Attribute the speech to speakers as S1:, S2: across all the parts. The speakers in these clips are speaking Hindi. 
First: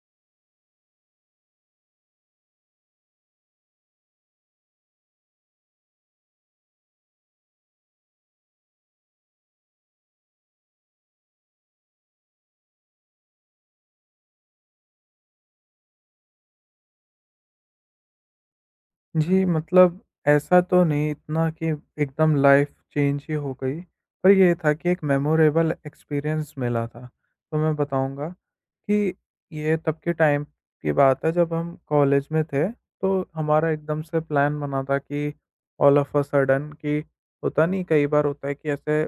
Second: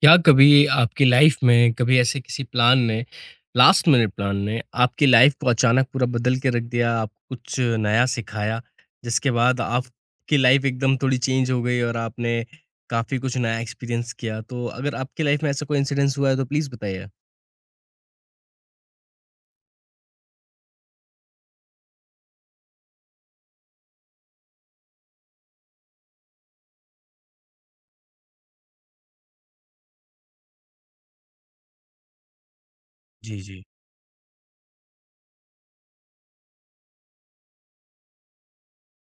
S1: क्या कभी आपकी लाइफ में कभी ऐसे किसी प्लान ने लास्ट मिनट प्लान ने आपकी लाइफ को अचानक पूरा बदल के रख दिया, आप कुछ नया सिखाया, जिसके बाद आपकी लाइफ एकदम थोड़ी चेंज हो गई और आपने काफ़ी कुछ नया एक्सपीरियंस किया? तो अगर आपकी लाइफ में ऐसा कोई इंसिडेंस हुआ है तो प्लीज़ बताइए?
S2: जी, मतलब ऐसा तो नहीं इतना कि एकदम लाइफ़ चेंज ही हो गई, पर ये था कि एक मेमोरेबल एक्सपीरियंस मिला था। तो मैं बताऊँगा कि ये तब के टाइम की बात है जब हम कॉलेज में थे, तो
S1: जी, जी।
S2: हमारा एकदम से प्लान बना था कि ऑल ऑफ अ सडन कि होता नहीं कई बार होता है कि ऐसे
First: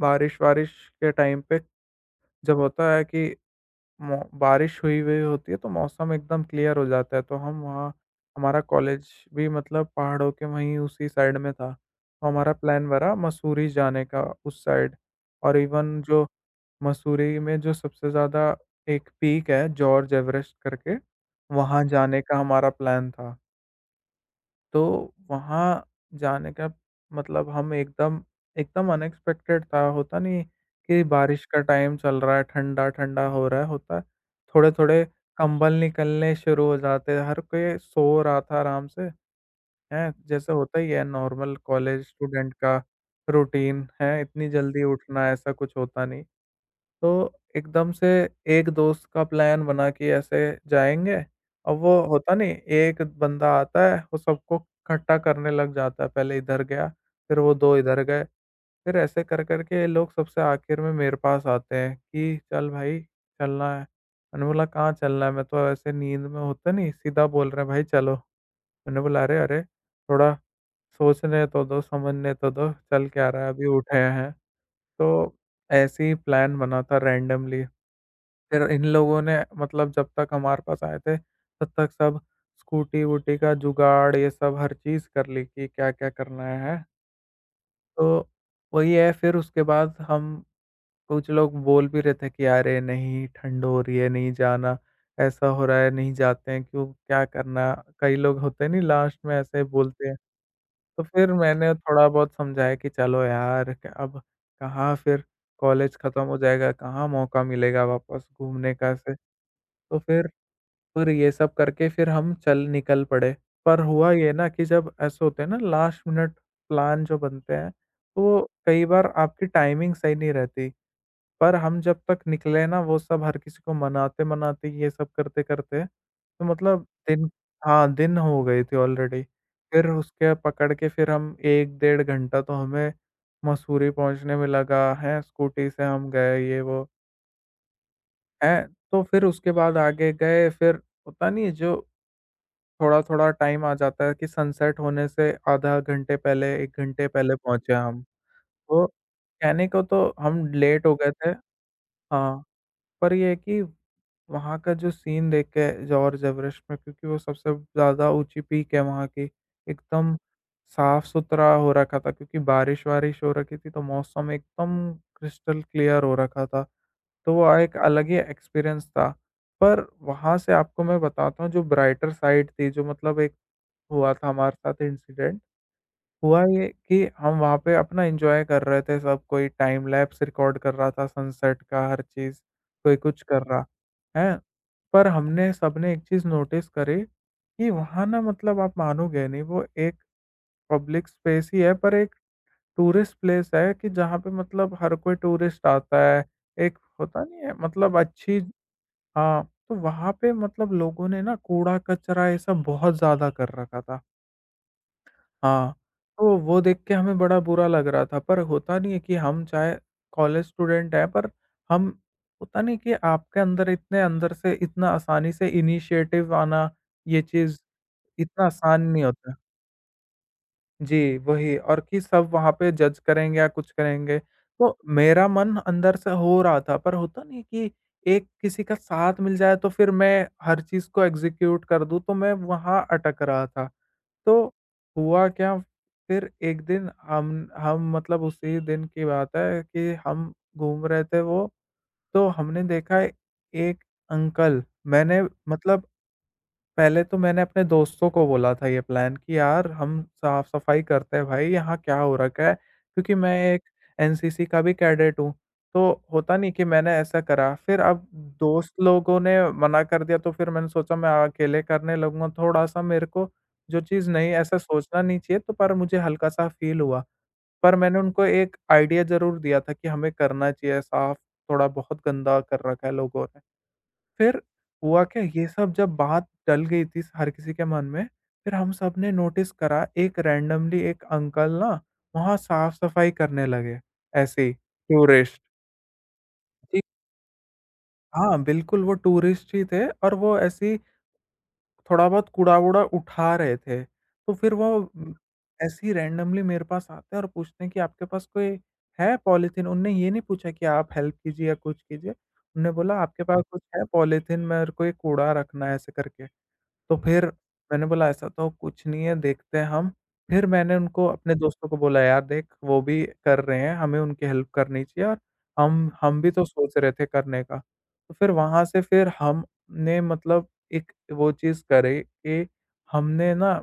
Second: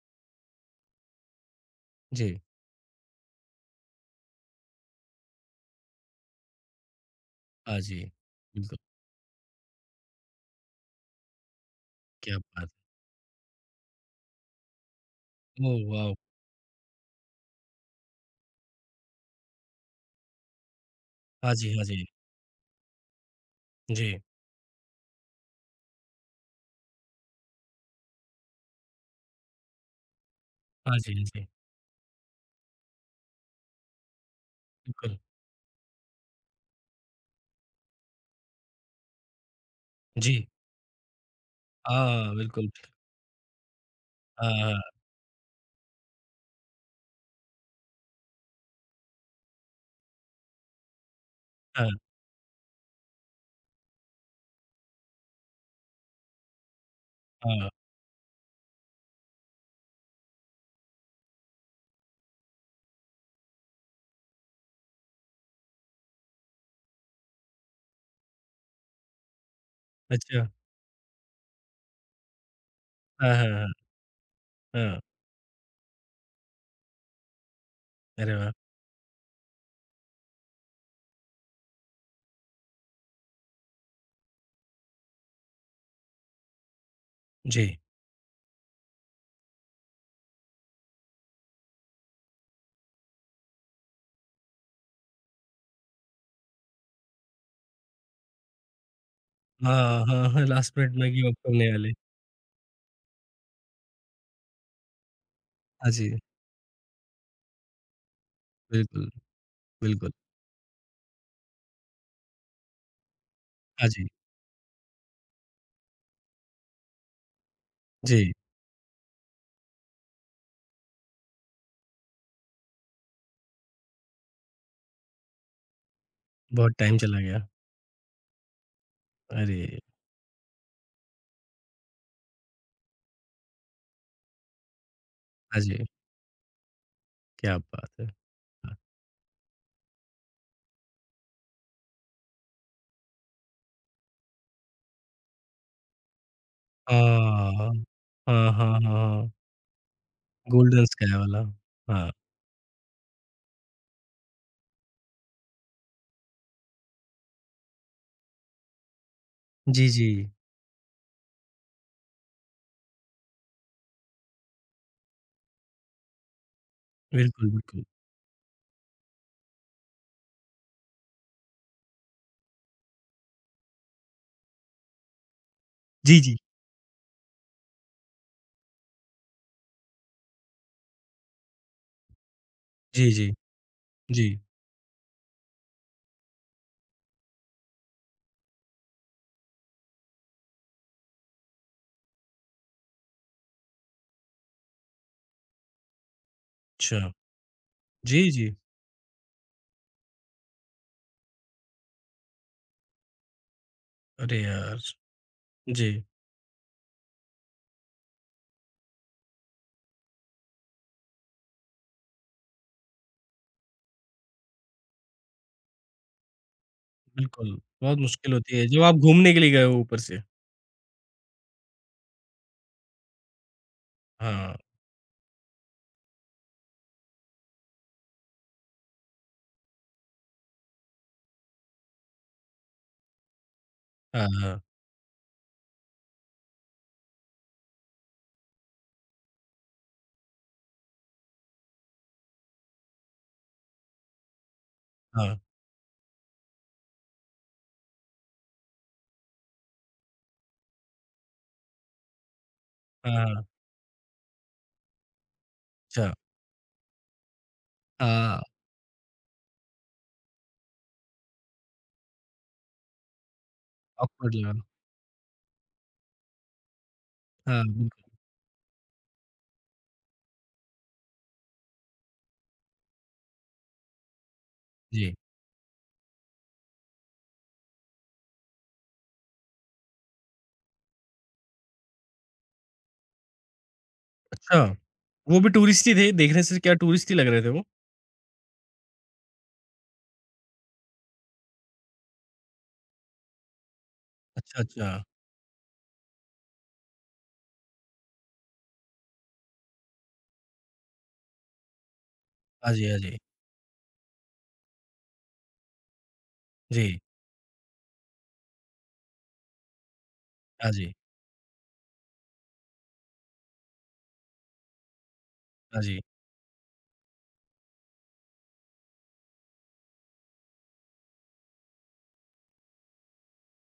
S2: बारिश-वारिश के टाइम पे
S1: जी।
S2: जब होता है कि मौ बारिश हुई हुई होती है, तो मौसम एकदम क्लियर हो जाता है, तो हम
S1: हाँ
S2: वहाँ
S1: जी।
S2: हमारा
S1: बिल्कुल।
S2: कॉलेज भी मतलब पहाड़ों के वहीं उसी साइड में था। तो
S1: क्या
S2: हमारा
S1: बात
S2: प्लान बना मसूरी जाने का उस साइड और
S1: है। Oh
S2: even
S1: wow!
S2: जो मसूरी में जो सबसे ज़्यादा एक पीक है जॉर्ज एवरेस्ट करके,
S1: हाँ जी,
S2: वहाँ
S1: हाँ जी।
S2: जाने का हमारा प्लान था।
S1: जी।
S2: तो वहाँ जाने का मतलब हम एकदम एकदम अनएक्सपेक्टेड था, होता नहीं है
S1: हाँ
S2: कि
S1: जी, हाँ
S2: बारिश
S1: जी।
S2: का टाइम चल रहा है, ठंडा-ठंडा हो रहा है, होता थोड़े-थोड़े
S1: बिल्कुल।
S2: कंबल निकलने शुरू हो जाते हैं, हर कोई सो रहा था आराम से, हैं?
S1: जी।
S2: जैसे होता ही है नॉर्मल कॉलेज
S1: हाँ,
S2: स्टूडेंट
S1: बिल्कुल।
S2: का रूटीन, हैं? इतनी
S1: हाँ,
S2: जल्दी उठना ऐसा कुछ होता नहीं। तो एकदम से एक दोस्त का प्लान बना कि ऐसे जाएँगे, अब
S1: हाँ।
S2: वो होता नहीं एक बंदा आता है, वो सबको इकट्ठा करने लग जाता है, पहले इधर गया, फिर वो
S1: हाँ, हाँ।
S2: 2 इधर गए। फिर ऐसे कर कर के ये लोग सबसे आखिर में मेरे पास आते हैं कि चल भाई चलना है। मैंने बोला कहाँ चलना है? मैं तो ऐसे नींद में होता नहीं सीधा बोल रहे हैं भाई चलो। मैंने बोला अरे! अरे! थोड़ा
S1: अच्छा।
S2: सोचने तो दो, समझने तो दो, चल क्या
S1: हाँ,
S2: रहा
S1: हाँ,
S2: है अभी
S1: हाँ।
S2: उठे हैं।
S1: हाँ।
S2: तो ऐसे ही प्लान बना था रैंडमली
S1: अरे वाह!
S2: फिर इन लोगों ने मतलब जब तक हमारे पास आए थे, तब तक सब स्कूटी-वूटी का जुगाड़ ये सब हर चीज़ कर ली कि क्या-क्या करना है।
S1: जी।
S2: तो वही है फिर उसके बाद हम कुछ लोग बोल भी रहे थे कि अरे नहीं ठंड हो रही है, नहीं जाना, ऐसा हो रहा है, नहीं जाते हैं क्यों, क्या करना? कई लोग होते नहीं लास्ट में ऐसे
S1: हाँ,
S2: बोलते हैं।
S1: हाँ, हाँ, लास्ट मिनट
S2: तो
S1: में गिव
S2: फिर
S1: अप करने
S2: मैंने
S1: वाले।
S2: थोड़ा बहुत समझाया कि चलो यार क अब कहाँ फिर
S1: हाँ
S2: कॉलेज
S1: जी,
S2: खत्म हो जाएगा, कहाँ मौका मिलेगा वापस घूमने का
S1: बिल्कुल,
S2: ऐसे। तो
S1: बिल्कुल।
S2: फिर ये सब करके फिर हम चल निकल पड़े। पर
S1: हाँ जी,
S2: हुआ ये ना कि जब ऐसे होते हैं ना लास्ट मिनट प्लान जो बनते हैं, तो
S1: जी,
S2: वो कई बार आपकी टाइमिंग सही नहीं रहती। पर हम जब तक निकले ना वो सब हर किसी को मनाते-मनाते ये सब करते-करते तो
S1: बहुत
S2: मतलब
S1: टाइम चला
S2: दिन
S1: गया।
S2: हाँ, दिन हो गए थे ऑलरेडी।
S1: अरे!
S2: फिर उसके पकड़ के फिर हम 1 डेढ़ घंटा तो हमें मसूरी पहुँचने में लगा, हैं,
S1: हाँ
S2: स्कूटी से
S1: जी,
S2: हम गए ये वो,
S1: क्या बात है।
S2: हैं।
S1: हाँ,
S2: तो फिर उसके बाद आगे गए फिर होता नहीं है जो थोड़ा-थोड़ा टाइम आ जाता है कि सनसेट होने से आधा घंटे पहले, 1 घंटे पहले पहुँचे
S1: हाँ,
S2: हम।
S1: हाँ, हाँ,
S2: तो
S1: हाँ,
S2: कहने को तो हम
S1: गोल्डन
S2: लेट हो गए
S1: स्काई
S2: थे
S1: वाला। हाँ,
S2: हाँ, पर ये है कि वहाँ का जो सीन देख के जॉर्ज एवरेस्ट में क्योंकि वो सबसे ज़्यादा ऊँची पीक है वहाँ की,
S1: जी, जी,
S2: एकदम साफ़-सुथरा हो रखा था क्योंकि बारिश-वारिश हो रखी थी, तो मौसम एकदम क्रिस्टल क्लियर हो रखा था। तो
S1: बिल्कुल,
S2: वो एक
S1: बिल्कुल।
S2: अलग ही एक्सपीरियंस था। पर वहाँ से आपको मैं बताता हूँ जो ब्राइटर साइड थी, जो मतलब एक हुआ था हमारे साथ इंसिडेंट
S1: जी, जी,
S2: हुआ ये कि हम वहाँ पे अपना एन्जॉय कर रहे थे सब, कोई टाइम लैप्स रिकॉर्ड कर रहा था सनसेट का हर चीज़, कोई
S1: जी,
S2: कुछ
S1: जी,
S2: कर रहा,
S1: जी,
S2: हैं? पर हमने सबने एक चीज़ नोटिस करी कि वहाँ ना मतलब आप मानोगे नहीं वो एक पब्लिक स्पेस ही है पर एक टूरिस्ट प्लेस है कि जहाँ पे मतलब हर कोई टूरिस्ट आता है, एक
S1: अच्छा।
S2: होता नहीं है मतलब
S1: जी,
S2: अच्छी
S1: जी,
S2: हाँ, तो वहाँ पे मतलब लोगों ने ना कूड़ा-कचरा ये सब बहुत ज़्यादा कर रखा था।
S1: अरे यार!
S2: हाँ,
S1: जी,
S2: तो वो देख के हमें बड़ा बुरा लग रहा था, पर होता नहीं है कि हम चाहे कॉलेज स्टूडेंट हैं, पर हम होता नहीं कि आपके अंदर इतने अंदर से इतना आसानी से इनिशिएटिव आना, ये
S1: बिल्कुल,
S2: चीज़
S1: बहुत मुश्किल
S2: इतना
S1: होती है,
S2: आसान
S1: जब आप
S2: नहीं
S1: घूमने
S2: होता।
S1: के लिए गए हो ऊपर से।
S2: जी, वही और कि सब वहाँ पे जज करेंगे या कुछ करेंगे,
S1: हाँ,
S2: तो मेरा मन अंदर से हो रहा था, पर होता नहीं है कि एक किसी का साथ मिल जाए तो फिर मैं हर चीज़ को एग्ज़ीक्यूट कर दूँ, तो मैं वहाँ अटक रहा था।
S1: हाँ,
S2: तो
S1: हाँ,
S2: हुआ क्या, फिर एक दिन हम मतलब उसी दिन की बात है कि हम घूम रहे थे वो, तो हमने देखा एक अंकल मैंने
S1: हाँ,
S2: मतलब पहले तो मैंने अपने दोस्तों को बोला था ये प्लान कि यार हम साफ-सफाई करते हैं भाई, यहाँ क्या हो रखा है?
S1: हाँ,
S2: क्योंकि
S1: हाँ,
S2: मैं
S1: हाँ।
S2: एक एनसीसी का भी कैडेट हूँ, तो
S1: अच्छा।
S2: होता नहीं कि मैंने ऐसा करा। फिर अब
S1: हाँ,
S2: दोस्त लोगों ने मना कर दिया तो फिर मैंने सोचा मैं अकेले करने लगूँगा, थोड़ा-सा मेरे को जो चीज़ नहीं
S1: ऑकवर्ड
S2: ऐसा
S1: लगा।
S2: सोचना नहीं चाहिए तो पर मुझे हल्का-सा फ़ील हुआ।
S1: हाँ,
S2: पर
S1: बिल्कुल,
S2: मैंने उनको एक आइडिया ज़रूर दिया था कि हमें करना चाहिए साफ, थोड़ा बहुत गंदा कर रखा है लोगों ने। फिर हुआ
S1: जी।
S2: क्या, ये सब जब बात डल गई थी हर किसी के मन में, फिर हम सब ने नोटिस करा एक रैंडमली एक अंकल ना वहाँ साफ-सफाई करने लगे, ऐसे ही,
S1: अच्छा। वो
S2: टूरिस्ट।
S1: भी टूरिस्ट ही थे? देखने से क्या
S2: जी।
S1: टूरिस्ट ही लग रहे थे वो?
S2: हाँ, बिल्कुल वो टूरिस्ट ही थे और वो ऐसे ही थोड़ा बहुत कूड़ा-वूड़ा उठा रहे थे। तो फिर
S1: अच्छा,
S2: वो
S1: अच्छा।
S2: ऐसे ही रैंडमली मेरे पास आते हैं और पूछते हैं कि आपके पास कोई है पॉलीथीन? उनने ये नहीं पूछा कि आप हेल्प कीजिए या कुछ कीजिए। उन्होंने
S1: हाँ जी,
S2: बोला
S1: हाँ जी।
S2: आपके पास कुछ है पॉलीथीन में और कोई कूड़ा रखना है ऐसे करके। तो
S1: जी,
S2: फिर मैंने बोला ऐसा तो कुछ नहीं है, देखते हैं हम। फिर
S1: हाँ
S2: मैंने
S1: जी,
S2: उनको अपने दोस्तों को बोला यार देख वो भी कर रहे हैं, हमें उनकी हेल्प करनी चाहिए और
S1: हाँ
S2: हम
S1: जी,
S2: हम भी तो सोच रहे थे करने का। तो फिर वहाँ से फिर हमने मतलब एक वो चीज़ करी कि हमने ना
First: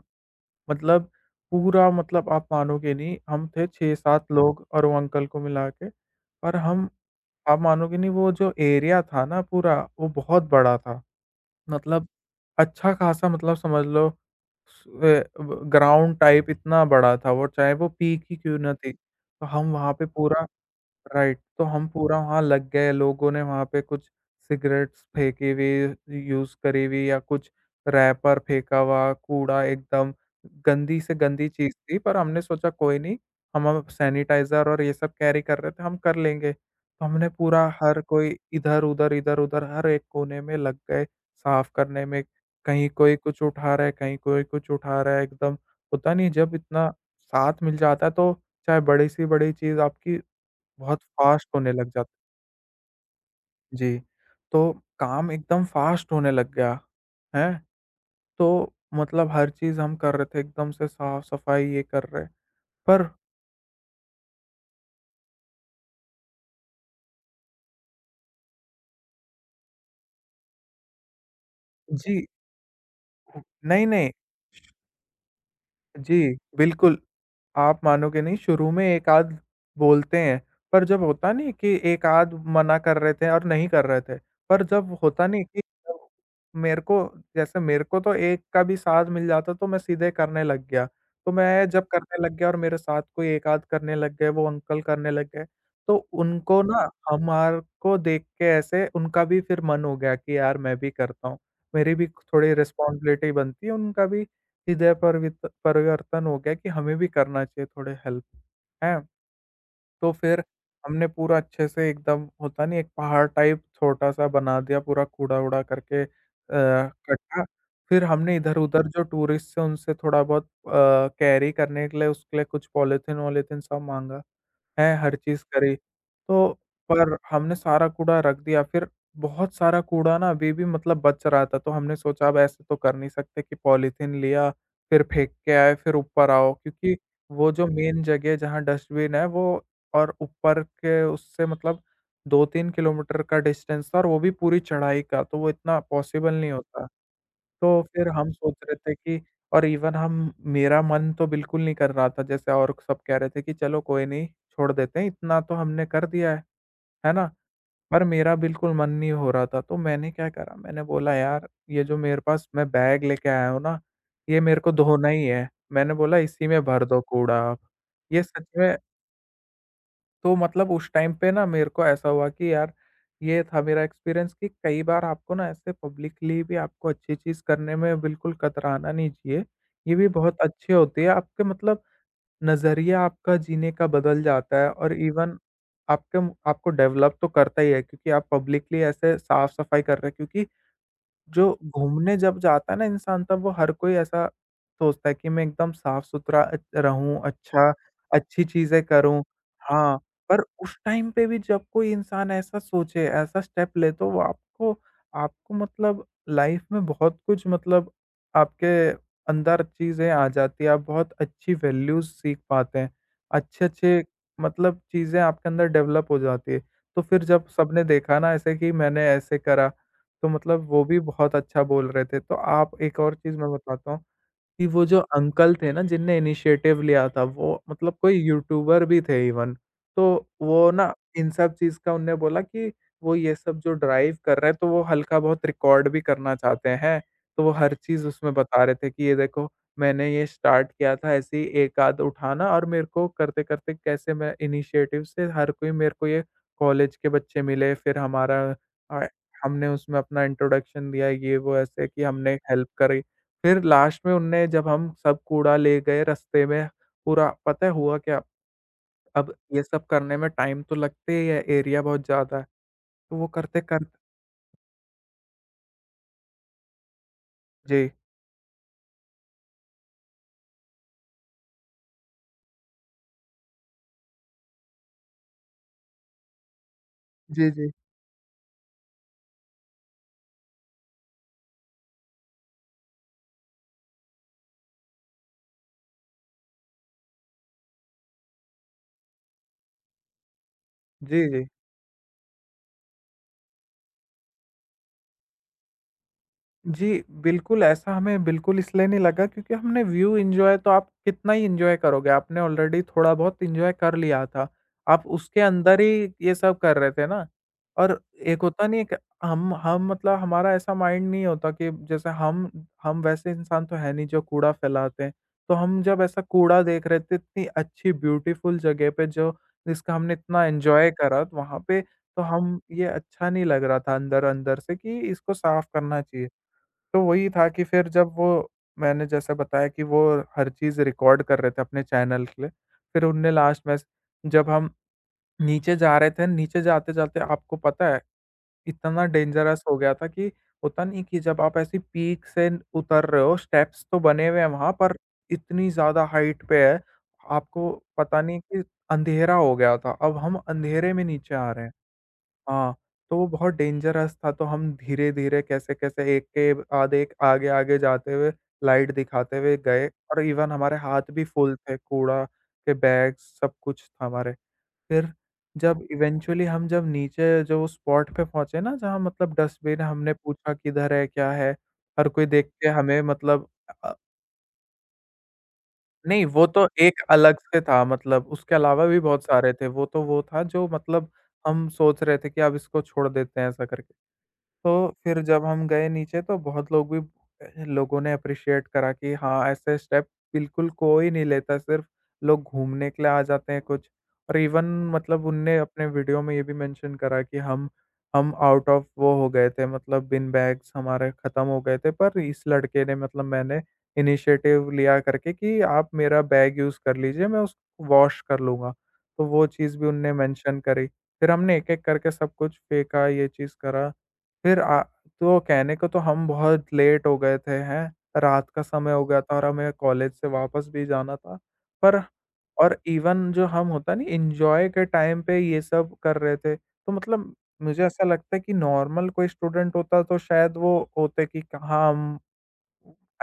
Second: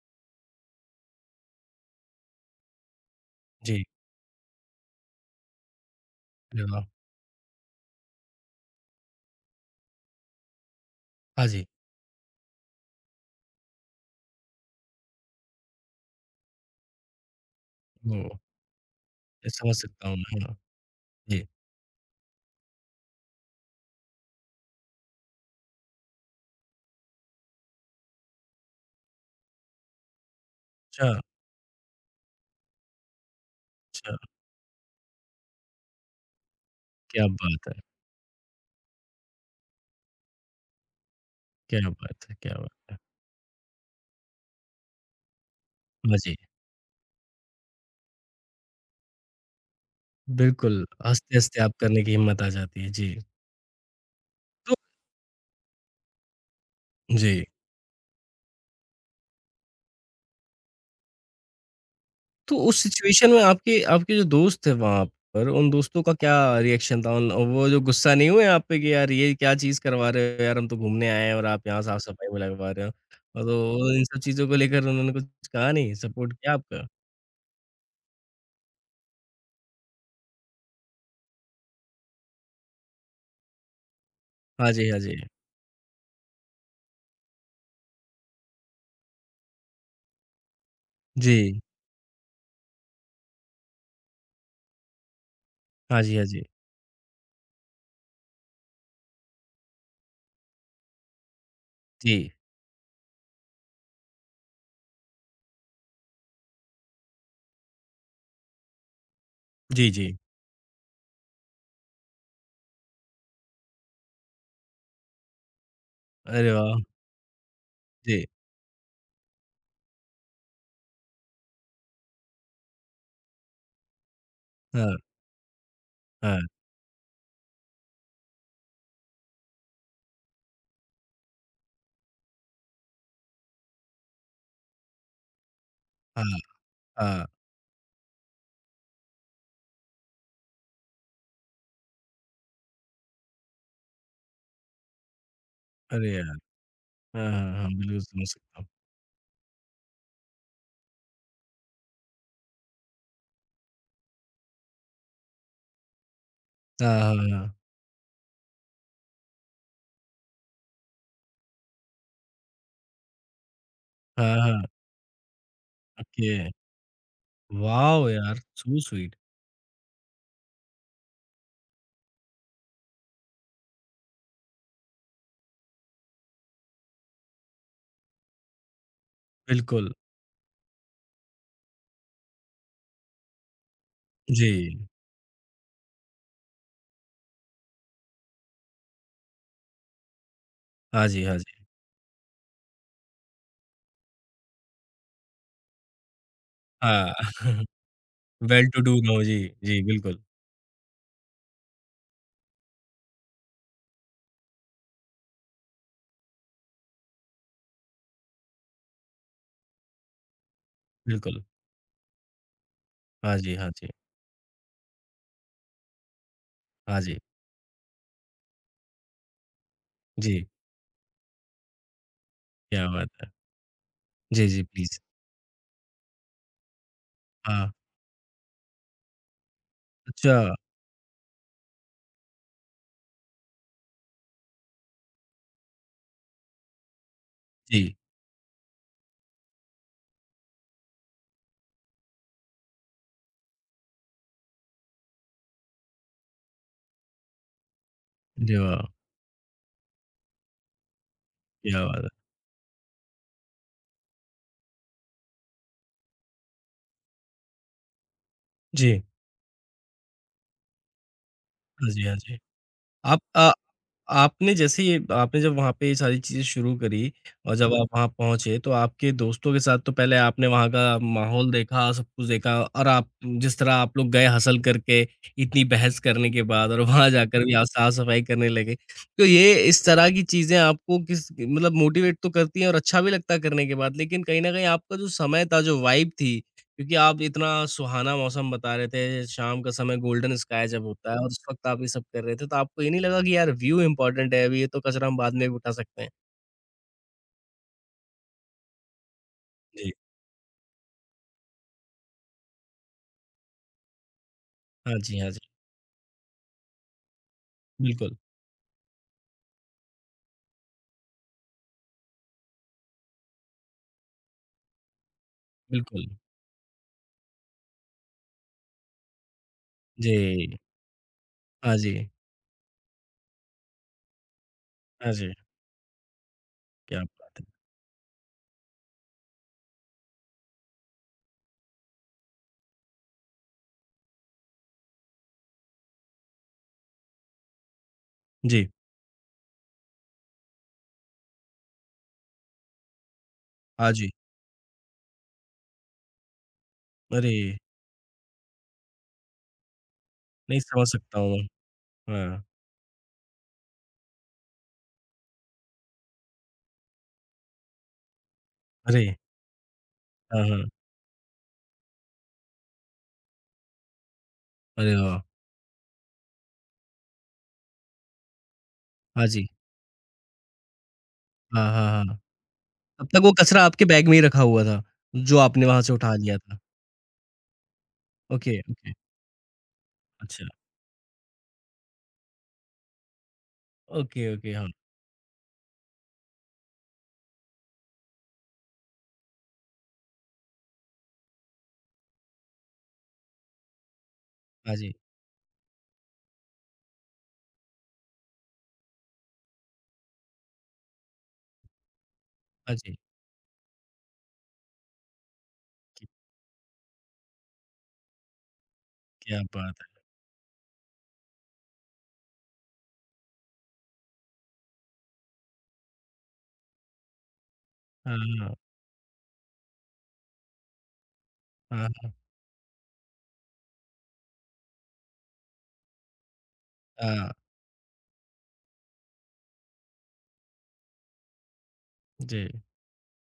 S2: मतलब पूरा मतलब आप मानोगे नहीं, हम थे
S1: जी।
S2: 6-7 लोग और वो अंकल को मिला के और
S1: अरे वाह!
S2: हम आप मानोगे नहीं वो जो एरिया था ना पूरा, वो बहुत बड़ा था।
S1: हाँ जी,
S2: मतलब अच्छा-खासा मतलब समझ लो स ए, ब ग्राउंड टाइप इतना बड़ा था वो, चाहे वो पीक
S1: ओह!
S2: ही क्यों ना थी। तो
S1: ये
S2: हम
S1: समझ
S2: वहाँ पे
S1: सकता हूँ मैं,
S2: पूरा
S1: हाँ।
S2: राइट,
S1: जी,
S2: तो हम पूरा वहाँ लग गए, लोगों ने वहाँ पे कुछ सिगरेट्स फेंकी हुई, यूज़ करी हुई या कुछ रैपर फेंका हुआ, कूड़ा एकदम गंदी
S1: अच्छा,
S2: से गंदी चीज़ थी, पर हमने सोचा कोई नहीं, हम अब
S1: अच्छा।
S2: सैनिटाइज़र और ये सब कैरी कर रहे थे, हम कर लेंगे। तो
S1: क्या
S2: हमने
S1: बात
S2: पूरा
S1: है,
S2: हर कोई इधर-उधर, इधर-उधर हर एक कोने में लग गए साफ़
S1: क्या
S2: करने में,
S1: बात है, क्या
S2: कहीं
S1: बात है।
S2: कोई कुछ उठा रहा है, कहीं कोई कुछ उठा रहा है, एकदम होता
S1: हाँ
S2: नहीं है
S1: जी,
S2: जब इतना साथ मिल जाता है तो चाहे बड़ी से बड़ी चीज़ आपकी
S1: बिल्कुल,
S2: बहुत फ़ास्ट
S1: हँसते-हँसते
S2: होने
S1: आप
S2: लग
S1: करने
S2: जाता
S1: की हिम्मत आ जाती है। जी,
S2: जी, तो
S1: तो
S2: काम एकदम फ़ास्ट होने लग गया,
S1: जी।
S2: हैं? तो मतलब हर चीज़ हम कर रहे थे एकदम से साफ-सफाई ये कर रहे
S1: तो उस
S2: पर
S1: सिचुएशन में आपके आपके जो दोस्त थे वहाँ पर, उन दोस्तों का क्या रिएक्शन था? उन वो जो गुस्सा नहीं हुए आप पे कि यार ये क्या चीज़ करवा रहे हो यार, हम तो घूमने आए हैं और आप यहाँ
S2: जी,
S1: साफ-सफाई में लगवा रहे हो।
S2: हु-
S1: और
S2: नहीं,
S1: तो इन
S2: नहीं।
S1: सब चीज़ों को लेकर उन्होंने कुछ कहा नहीं? सपोर्ट
S2: जी,
S1: किया आपका?
S2: बिल्कुल। आप मानोगे नहीं शुरू में एक आध बोलते हैं, पर जब होता नहीं कि एक आध मना कर रहे थे और नहीं कर रहे थे, पर
S1: हाँ जी,
S2: जब
S1: हाँ जी।
S2: होता नहीं कि जब मेरे को जैसे मेरे को तो एक का भी साथ मिल जाता तो मैं सीधे करने लग गया। तो
S1: जी।
S2: मैं जब करने लग गया और मेरे साथ कोई एक आध करने लग गए, वो अंकल करने लग गए, तो
S1: हाँ जी, हाँ जी।
S2: उनको ना हमारे को देख के ऐसे उनका भी फिर मन हो गया कि यार मैं भी करता हूँ। मेरी भी
S1: जी।
S2: थोड़ी रिस्पॉन्सिबिलिटी बनती है, उनका भी इधर परवित परिवर्तन हो गया कि हमें भी करना चाहिए थोड़े हेल्प, हैं?
S1: जी,
S2: तो
S1: जी।
S2: फिर हमने पूरा अच्छे से एकदम होता नहीं एक पहाड़ टाइप छोटा-सा बना दिया पूरा कूड़ा-वूड़ा करके
S1: अरे वाह!
S2: इकट्ठा। फिर
S1: जी।
S2: हमने इधर-उधर जो टूरिस्ट हैं उनसे थोड़ा बहुत कैरी करने के लिए उसके लिए कुछ पॉलीथीन-वॉलीथीन सब माँगा। है,
S1: हाँ,
S2: हर चीज़ करी।
S1: हाँ,
S2: तो पर हमने सारा कूड़ा रख दिया, फिर बहुत सारा कूड़ा ना अभी भी मतलब बच रहा था, तो हमने सोचा अब ऐसे तो कर नहीं सकते कि पॉलीथीन लिया, फिर फेंक के आए, फिर ऊपर
S1: हाँ,
S2: आओ। क्योंकि
S1: हाँ।
S2: वो जो मेन जगह है जहाँ डस्टबिन है वो और ऊपर के उससे मतलब 2-3 किलोमीटर का डिस्टेंस था और वो भी पूरी चढ़ाई का, तो वो इतना
S1: अरे
S2: पॉसिबल
S1: यार!
S2: नहीं होता।
S1: हाँ, हाँ, हाँ। हाँ,
S2: तो
S1: बिल्कुल
S2: फिर
S1: समझ
S2: हम सोच
S1: सकता हूँ।
S2: रहे थे कि और इवन हम मेरा मन तो बिल्कुल नहीं कर रहा था जैसे और सब कह रहे थे कि चलो कोई नहीं छोड़ देते हैं इतना तो हमने कर दिया
S1: हाँ,
S2: है
S1: हाँ,
S2: ना?
S1: हाँ।
S2: पर मेरा बिल्कुल मन नहीं हो रहा था, तो मैंने क्या करा? मैंने बोला, यार, ये जो मेरे पास मैं बैग लेके आया हूँ ना,
S1: हाँ,
S2: ये मेरे
S1: हाँ।
S2: को धोना ही है। मैंने बोला,
S1: ओके।
S2: इसी में भर दो कूड़ा आप।
S1: वॉव
S2: ये
S1: यार!
S2: सच में।
S1: So sweet.
S2: तो मतलब उस टाइम पे ना मेरे को ऐसा हुआ कि यार, ये था मेरा एक्सपीरियंस कि कई बार आपको ना ऐसे पब्लिकली भी आपको अच्छी चीज़ करने में बिल्कुल कतराना नहीं चाहिए।
S1: बिल्कुल।
S2: ये भी बहुत अच्छी होती है आपके, मतलब, नज़रिया आपका जीने का बदल
S1: जी।
S2: जाता है, और इवन आपके म आपको डेवलप तो करता ही है, क्योंकि आप पब्लिकली ऐसे साफ-सफाई कर रहे हैं, क्योंकि
S1: हाँ जी, हाँ
S2: जो
S1: जी।
S2: घूमने जब जाता है ना इंसान, तब वो हर कोई ऐसा सोचता है कि मैं एकदम साफ-सुथरा
S1: हाँ,
S2: रहूँ, अच्छा, अच्छी
S1: वेल टू
S2: चीज़ें
S1: डू नो
S2: करूँ।
S1: जी, जी
S2: हाँ,
S1: बिल्कुल,
S2: पर उस टाइम पे भी जब कोई इंसान ऐसा सोचे, ऐसा स्टेप ले, तो वो आपको आपको मतलब लाइफ में बहुत कुछ, मतलब, आपके अंदर चीज़ें आ जाती हैं। आप बहुत
S1: बिल्कुल।
S2: अच्छी वैल्यूज़ सीख पाते हैं।
S1: हाँ जी, हाँ जी,
S2: अच्छे-अच्छे, मतलब, चीज़ें आपके अंदर डेवलप हो जाती है। तो
S1: हाँ जी।
S2: फिर जब सबने देखा ना ऐसे कि मैंने ऐसे करा, तो
S1: जी,
S2: मतलब वो भी बहुत अच्छा बोल रहे थे। तो आप,
S1: क्या
S2: एक
S1: बात
S2: और
S1: है।
S2: चीज़ मैं बताता हूँ,
S1: जी, जी
S2: कि वो जो
S1: प्लीज़।
S2: अंकल थे ना जिनने इनिशिएटिव लिया था, वो
S1: हाँ,
S2: मतलब कोई यूट्यूबर भी थे इवन। तो
S1: अच्छा,
S2: वो ना इन सब चीज़ का उनने बोला कि वो ये सब जो ड्राइव कर रहे हैं, तो वो हल्का-बहुत रिकॉर्ड भी करना चाहते हैं। तो वो हर
S1: जी।
S2: चीज़ उसमें बता रहे थे कि ये देखो, मैंने ये स्टार्ट किया था ऐसे ही एक-आध उठाना, और मेरे को करते-करते कैसे मैं इनिशिएटिव से, हर कोई मेरे को ये, कॉलेज के बच्चे मिले, फिर
S1: अरे वाह!
S2: अ, हमने उसमें अपना इंट्रोडक्शन दिया, ये वो
S1: क्या
S2: ऐसे
S1: बात
S2: कि
S1: है।
S2: हमने हेल्प करी। फिर लास्ट में उनने, जब हम सब कूड़ा ले गए रास्ते में, पूरा पता है हुआ क्या?
S1: जी,
S2: अब ये सब करने में टाइम तो लगते ही है, एरिया
S1: हाँ जी,
S2: बहुत
S1: हाँ जी।
S2: ज़्यादा है, तो
S1: आप
S2: वो करते-करते।
S1: आपने जैसे ये आपने जब वहाँ पे ये सारी चीज़ें शुरू करी और जब हुँ। आप
S2: जी।
S1: वहाँ पहुँचे तो आपके दोस्तों के साथ तो पहले आपने वहाँ का माहौल देखा, सब कुछ देखा और आप जिस तरह आप लोग गए हसल करके इतनी बहस करने के बाद और वहाँ जाकर
S2: जी,
S1: भी हुँ। आप
S2: जी।
S1: साफ-सफाई करने लगे। तो ये इस तरह की चीज़ें आपको किस मतलब मोटिवेट तो करती हैं और अच्छा भी लगता है करने के बाद, लेकिन कहीं न कहीं आपका जो समय था, जो वाइब थी, क्योंकि आप इतना सुहाना मौसम बता रहे थे, शाम का समय गोल्डन स्काई जब होता है
S2: जी,
S1: और उस
S2: जी।
S1: वक़्त आप ये सब कर रहे थे, तो आपको ये नहीं लगा कि यार व्यू इम्पोर्टेंट है, अभी ये तो कचरा हम बाद में भी उठा सकते हैं?
S2: जी, बिल्कुल ऐसा, हमें बिल्कुल इसलिए नहीं लगा क्योंकि हमने
S1: जी।
S2: व्यू एन्जॉय, तो आप कितना ही एन्जॉय करोगे, आपने ऑलरेडी थोड़ा बहुत एन्जॉय कर लिया था।
S1: हाँ
S2: आप
S1: जी, हाँ जी।
S2: उसके अंदर ही ये सब कर रहे थे ना। और
S1: बिल्कुल,
S2: एक होता नहीं है कि हम मतलब हमारा ऐसा माइंड नहीं होता कि जैसे हम वैसे इंसान तो है नहीं जो कूड़ा फैलाते हैं। तो हम जब
S1: बिल्कुल।
S2: ऐसा कूड़ा देख रहे थे, इतनी अच्छी ब्यूटीफुल जगह पे, जो जिसका हमने इतना
S1: जी।
S2: एन्जॉय करा, तो वहाँ
S1: हाँ
S2: पे,
S1: जी,
S2: तो हम, ये अच्छा नहीं लग रहा था अंदर-अंदर से कि
S1: हाँ
S2: इसको
S1: जी।
S2: साफ करना चाहिए। तो
S1: क्या
S2: वही
S1: बात है।
S2: था कि फिर जब वो, मैंने जैसे बताया कि वो हर चीज़ रिकॉर्ड कर रहे थे अपने चैनल के लिए, फिर उनने लास्ट में, जब हम नीचे जा रहे थे, नीचे जाते-जाते आपको पता है,
S1: जी,
S2: इतना डेंजरस हो गया था कि, होता नहीं कि जब आप ऐसी पीक से उतर रहे हो, स्टेप्स
S1: हाँ
S2: तो
S1: जी।
S2: बने हुए हैं वहाँ पर, इतनी ज़्यादा हाइट पे है,
S1: अरे!
S2: आपको पता नहीं, कि अंधेरा हो गया था। अब हम
S1: नहीं समझ
S2: अंधेरे में
S1: सकता हूँ
S2: नीचे आ रहे हैं।
S1: मैं। हाँ।
S2: हाँ, तो वो बहुत डेंजरस था, तो हम धीरे-धीरे, कैसे-कैसे, एक के बाद एक, आगे-आगे जाते हुए, लाइट
S1: अरे!
S2: दिखाते हुए गए, और
S1: हाँ,
S2: इवन
S1: हाँ।
S2: हमारे हाथ भी फुल थे, कूड़ा के बैग्स सब कुछ था हमारे।
S1: अरे
S2: फिर
S1: वाह!
S2: जब इवेंचुअली हम, जब नीचे जो वो स्पॉट पे पहुँचे ना, जहाँ
S1: हाँ
S2: मतलब
S1: जी।
S2: डस्टबिन, हमने पूछा किधर है, क्या है?
S1: हाँ, हाँ,
S2: हर
S1: हाँ।
S2: कोई देख के हमें,
S1: तब तक वो
S2: मतलब,
S1: कचरा आपके
S2: अ,
S1: बैग में ही रखा हुआ था, जो आपने वहाँ से उठा
S2: नहीं,
S1: लिया
S2: वो
S1: था।
S2: तो एक अलग से था, मतलब उसके
S1: ओके,
S2: अलावा
S1: ओके।
S2: भी बहुत सारे थे। वो तो वो था
S1: अच्छा।
S2: जो, मतलब, हम सोच रहे थे कि अब इसको छोड़ देते हैं ऐसा करके।
S1: Okay, okay. हाँ।
S2: तो फिर जब हम गए नीचे, तो बहुत लोग भी, लोगों ने अप्रिशिएट करा कि हाँ, ऐसे स्टेप बिल्कुल कोई नहीं लेता, सिर्फ़ लोग घूमने के लिए आ जाते हैं कुछ। और इवन,
S1: हाँ जी,
S2: मतलब उनने अपने वीडियो में ये भी मेंशन करा कि हम आउट ऑफ वो हो गए थे, मतलब बिन बैग्स हमारे ख़त्म हो गए थे, पर इस
S1: हाँ
S2: लड़के ने,
S1: जी।
S2: मतलब मैंने, इनिशिएटिव लिया करके कि आप मेरा बैग यूज़ कर लीजिए, मैं उसको वॉश कर लूँगा। तो
S1: क्या
S2: वो चीज़
S1: बात
S2: भी
S1: है!
S2: उनने मेंशन करी। फिर हमने एक-एक करके सब कुछ फेंका, ये चीज़ करा। फिर आ तो कहने को तो हम बहुत लेट हो गए थे, हैं? रात
S1: हाँ,
S2: का समय हो गया था और हमें कॉलेज से वापस भी जाना था। पर,
S1: हाँ,
S2: और इवन जो हम, होता नहीं, एन्जॉय के टाइम पे ये सब कर रहे थे। तो
S1: हाँ।
S2: मतलब, मुझे ऐसा लगता है कि नॉर्मल कोई स्टूडेंट होता तो शायद वो होते कि कहाँ हम,
S1: जी,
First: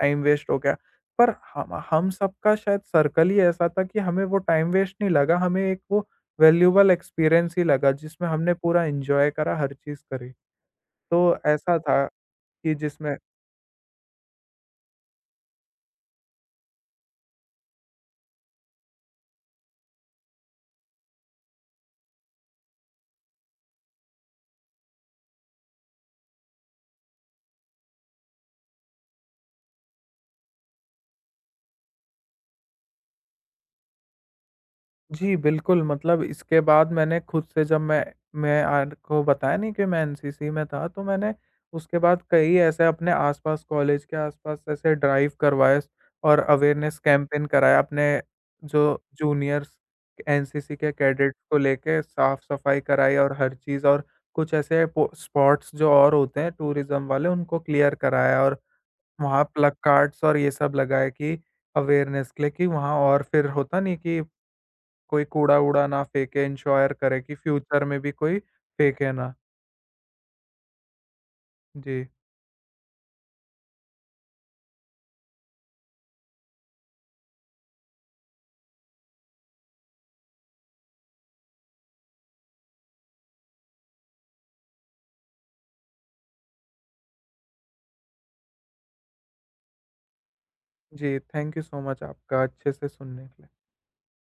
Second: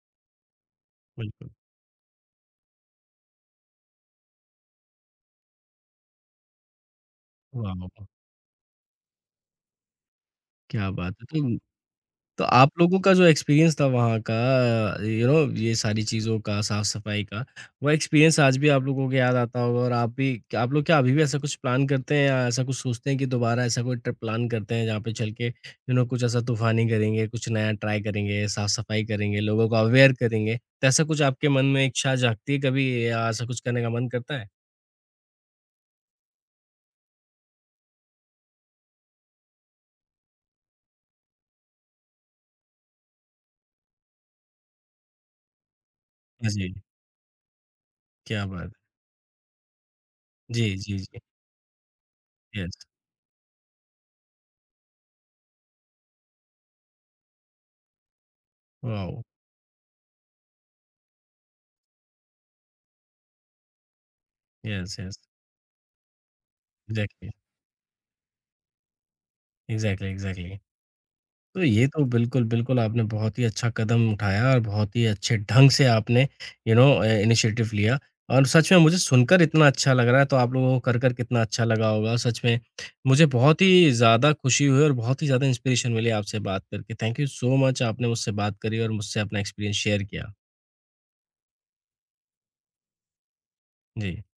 S2: टाइम वेस्ट हो गया। पर
S1: बिल्कुल।
S2: हम सबका शायद सर्कल ही ऐसा था कि हमें वो टाइम वेस्ट नहीं लगा, हमें एक वो वैल्यूएबल एक्सपीरियंस
S1: वाह,
S2: ही
S1: वाह,
S2: लगा,
S1: वाह!
S2: जिसमें हमने पूरा एन्जॉय करा, हर चीज़ करी।
S1: क्या बात
S2: तो
S1: है! तो
S2: ऐसा था
S1: तो आप
S2: कि
S1: लोगों का
S2: जिसमें।
S1: जो एक्सपीरियंस था वहाँ का, ये सारी चीज़ों का, साफ-सफाई का, वो एक्सपीरियंस आज भी आप लोगों को याद आता होगा, और आप भी क्या आप लोग क्या अभी भी ऐसा कुछ प्लान करते हैं या ऐसा कुछ सोचते हैं कि दोबारा ऐसा कोई ट्रिप प्लान करते हैं जहाँ पे चल के कुछ ऐसा तूफ़ानी करेंगे, कुछ नया ट्राई करेंगे, साफ-सफाई करेंगे, लोगों को अवेयर करेंगे? तो ऐसा कुछ आपके मन में इच्छा जागती है कभी या ऐसा कुछ करने का मन करता है?
S2: जी, बिल्कुल, मतलब इसके बाद, मैंने खुद से, जब मैं आपको बताया नहीं कि मैं एनसीसी में था, तो मैंने उसके बाद कई ऐसे अपने आस-पास, कॉलेज के आस-पास, ऐसे ड्राइव करवाए और
S1: हाँ जी,
S2: अवेयरनेस कैंपेन कराया, अपने
S1: क्या बात
S2: जो
S1: है!
S2: जूनियर्स, एनसीसी
S1: जी,
S2: के
S1: जी, जी।
S2: कैडेट्स को लेके
S1: यस,
S2: साफ-सफाई कराई और हर चीज़, और कुछ ऐसे पो स्पॉट्स जो और होते हैं टूरिज़्म वाले, उनको क्लियर कराया और
S1: वाओ!
S2: वहाँ प्लकार्ड्स और ये सब लगाए, कि अवेयरनेस के लिए, कि वहाँ और फिर होता नहीं कि
S1: यस, यस।
S2: कोई कूड़ा-वूड़ा ना फेंके, इंश्योर करे
S1: एग्ज़ैक्टली,
S2: कि फ्यूचर में भी कोई फेंके ना।
S1: Exactly, exactly. तो ये तो
S2: जी,
S1: बिल्कुल, बिल्कुल आपने बहुत ही अच्छा कदम उठाया और बहुत ही अच्छे ढंग से आपने इनिशिएटिव लिया, और सच में मुझे सुनकर इतना अच्छा लग रहा है, तो आप लोगों को कर कर कितना अच्छा लगा होगा। सच में मुझे बहुत ही ज़्यादा खुशी हुई और बहुत ही ज़्यादा इंस्पिरेशन मिली आपसे बात करके। थैंक यू सो मच आपने मुझसे बात करी और मुझसे अपना एक्सपीरियंस शेयर किया।
S2: जी, थैंक यू सो मच आपका अच्छे से सुनने के लिए।
S1: जी।